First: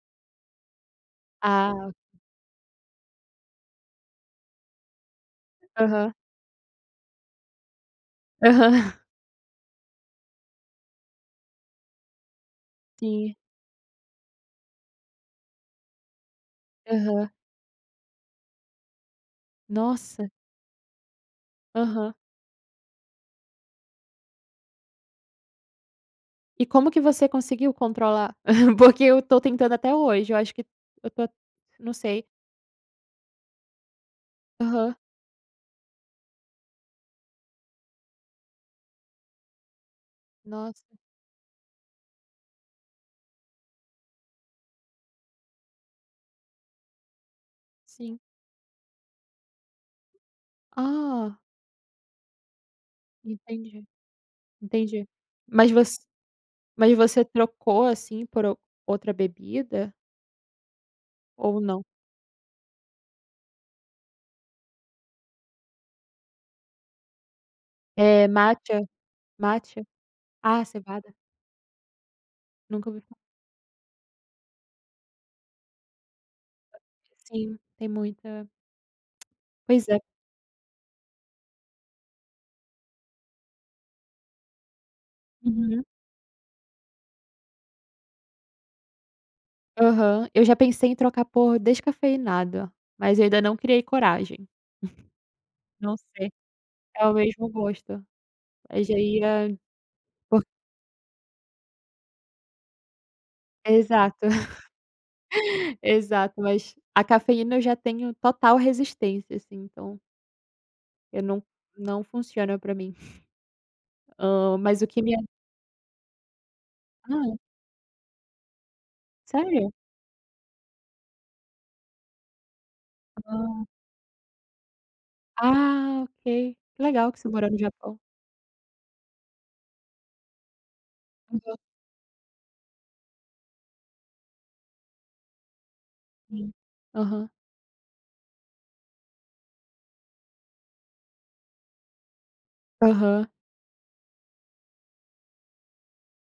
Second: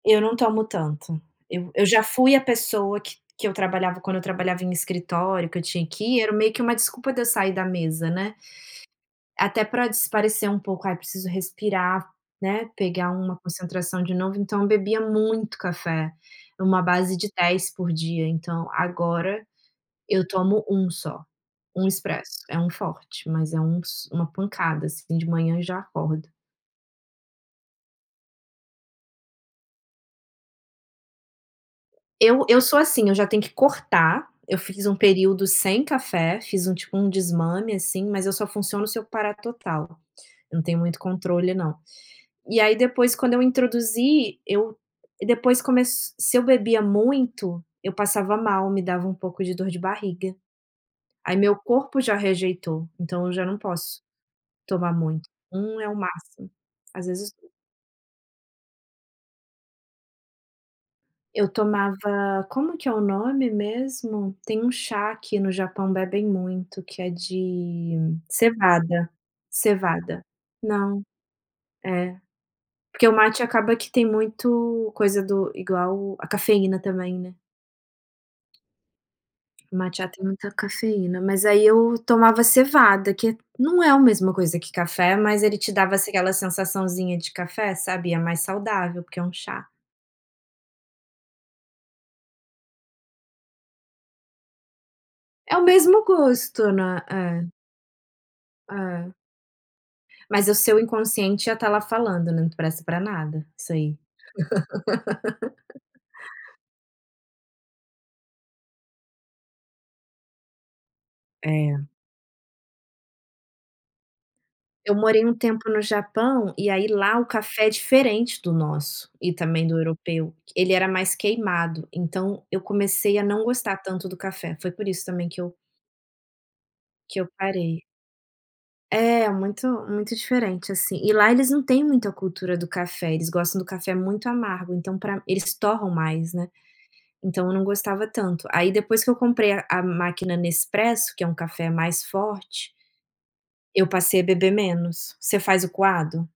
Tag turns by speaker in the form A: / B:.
A: Eu não tomo tanto. Eu eu
B: Ah.
A: já fui a pessoa, que que eu trabalhava quando eu trabalhava em escritório, que eu tinha que
B: Aham.
A: ir, era meio que uma desculpa de eu sair da mesa, né.
B: Aham.
A: Até para espairecer um pouco, "ai, preciso respirar, né, pegar
B: Sim.
A: uma concentração de novo", então eu bebia muito café, uma base
B: Aham.
A: de 10 por dia, então agora eu
B: Nossa.
A: tomo 1 só. 1
B: Aham.
A: expresso, é um forte, mas é uns uma pancada, assim, de manhã, e já acordo.
B: E como que você conseguiu controlar? Porque eu estou tentando até hoje, eu acho que eu to não sei.
A: Eu eu sou assim, eu já tenho que cortar, eu fiz
B: Aham.
A: um período sem café, fiz um, tipo, um desmame, assim, mas eu só funciono se eu parar total, eu não tenho
B: Nossa.
A: muito controle não. E aí depois, quando eu introduzi, eu depois começ se eu bebia muito, eu
B: Sim.
A: passava mal, me dava um pouco de dor de barriga.
B: Ah.
A: Aí meu corpo já rejeitou, então eu já não
B: Entendi.
A: posso tomar
B: Entendi.
A: muito.
B: Mas
A: 1
B: voc
A: é o máximo,
B: mas
A: às
B: você
A: vezes do
B: trocou, assim, por o outra bebida?
A: Eu
B: Ou não?
A: tomava como que é o nome mesmo? Tem um chá que no Japão bebem muito, que é de
B: É mate, é.
A: cevada.
B: Mate.
A: Cevada.
B: Ah,
A: Não.
B: cevada.
A: É.
B: Nunca ouvi
A: Porque
B: fa
A: o mate acaba que tem muito coisa do igual o a cafeína também, né.
B: Sim, tem muita. Pois
A: Mate
B: é.
A: já tem muita cafeína. Mas aí eu tomava cevada, que é não é a mesma coisa que café, mas ele te
B: Uhum.
A: dava aquela sensaçãozinha de café, sabe, e é mais saudável, porque é um chá.
B: Aham. Eu já pensei em trocar por descafeinado, mas eu ainda não criei coragem.
A: É o
B: Não
A: mesmo
B: sei.
A: gosto, não
B: É
A: é.
B: o mesmo
A: É.
B: gosto. Mas
A: É.
B: aí, ah, por
A: Mas o seu inconsciente ia estar lá falando, né, "não presta para nada, isso aí".
B: Exato. Exato, mas a cafeína, eu já tenho total resistência, assim, então eu não
A: É.
B: não funciona para mim. Hã, mas o
A: Eu
B: que me
A: morei um tempo no Japão, e aí lá o
B: Hum.
A: café é diferente do nosso, e também
B: Sério?
A: do europeu. Ele era mais queimado, então eu comecei a não
B: Hã.
A: gostar tanto do café, foi por isso também que eu
B: Ah, ok. Que legal que
A: que eu
B: você morou no
A: parei.
B: Japão.
A: É, muito muito diferente, assim. E lá eles
B: [unintelligible]
A: não têm muita a cultura do café, eles gostam do café muito amargo, então pra eles torram mais, né,
B: Sim. Aham.
A: então eu não gostava tanto. Aí depois que eu comprei a a máquina Nespresso, que é um café mais forte
B: Aham.
A: eu passei a beber menos. Você faz o coado?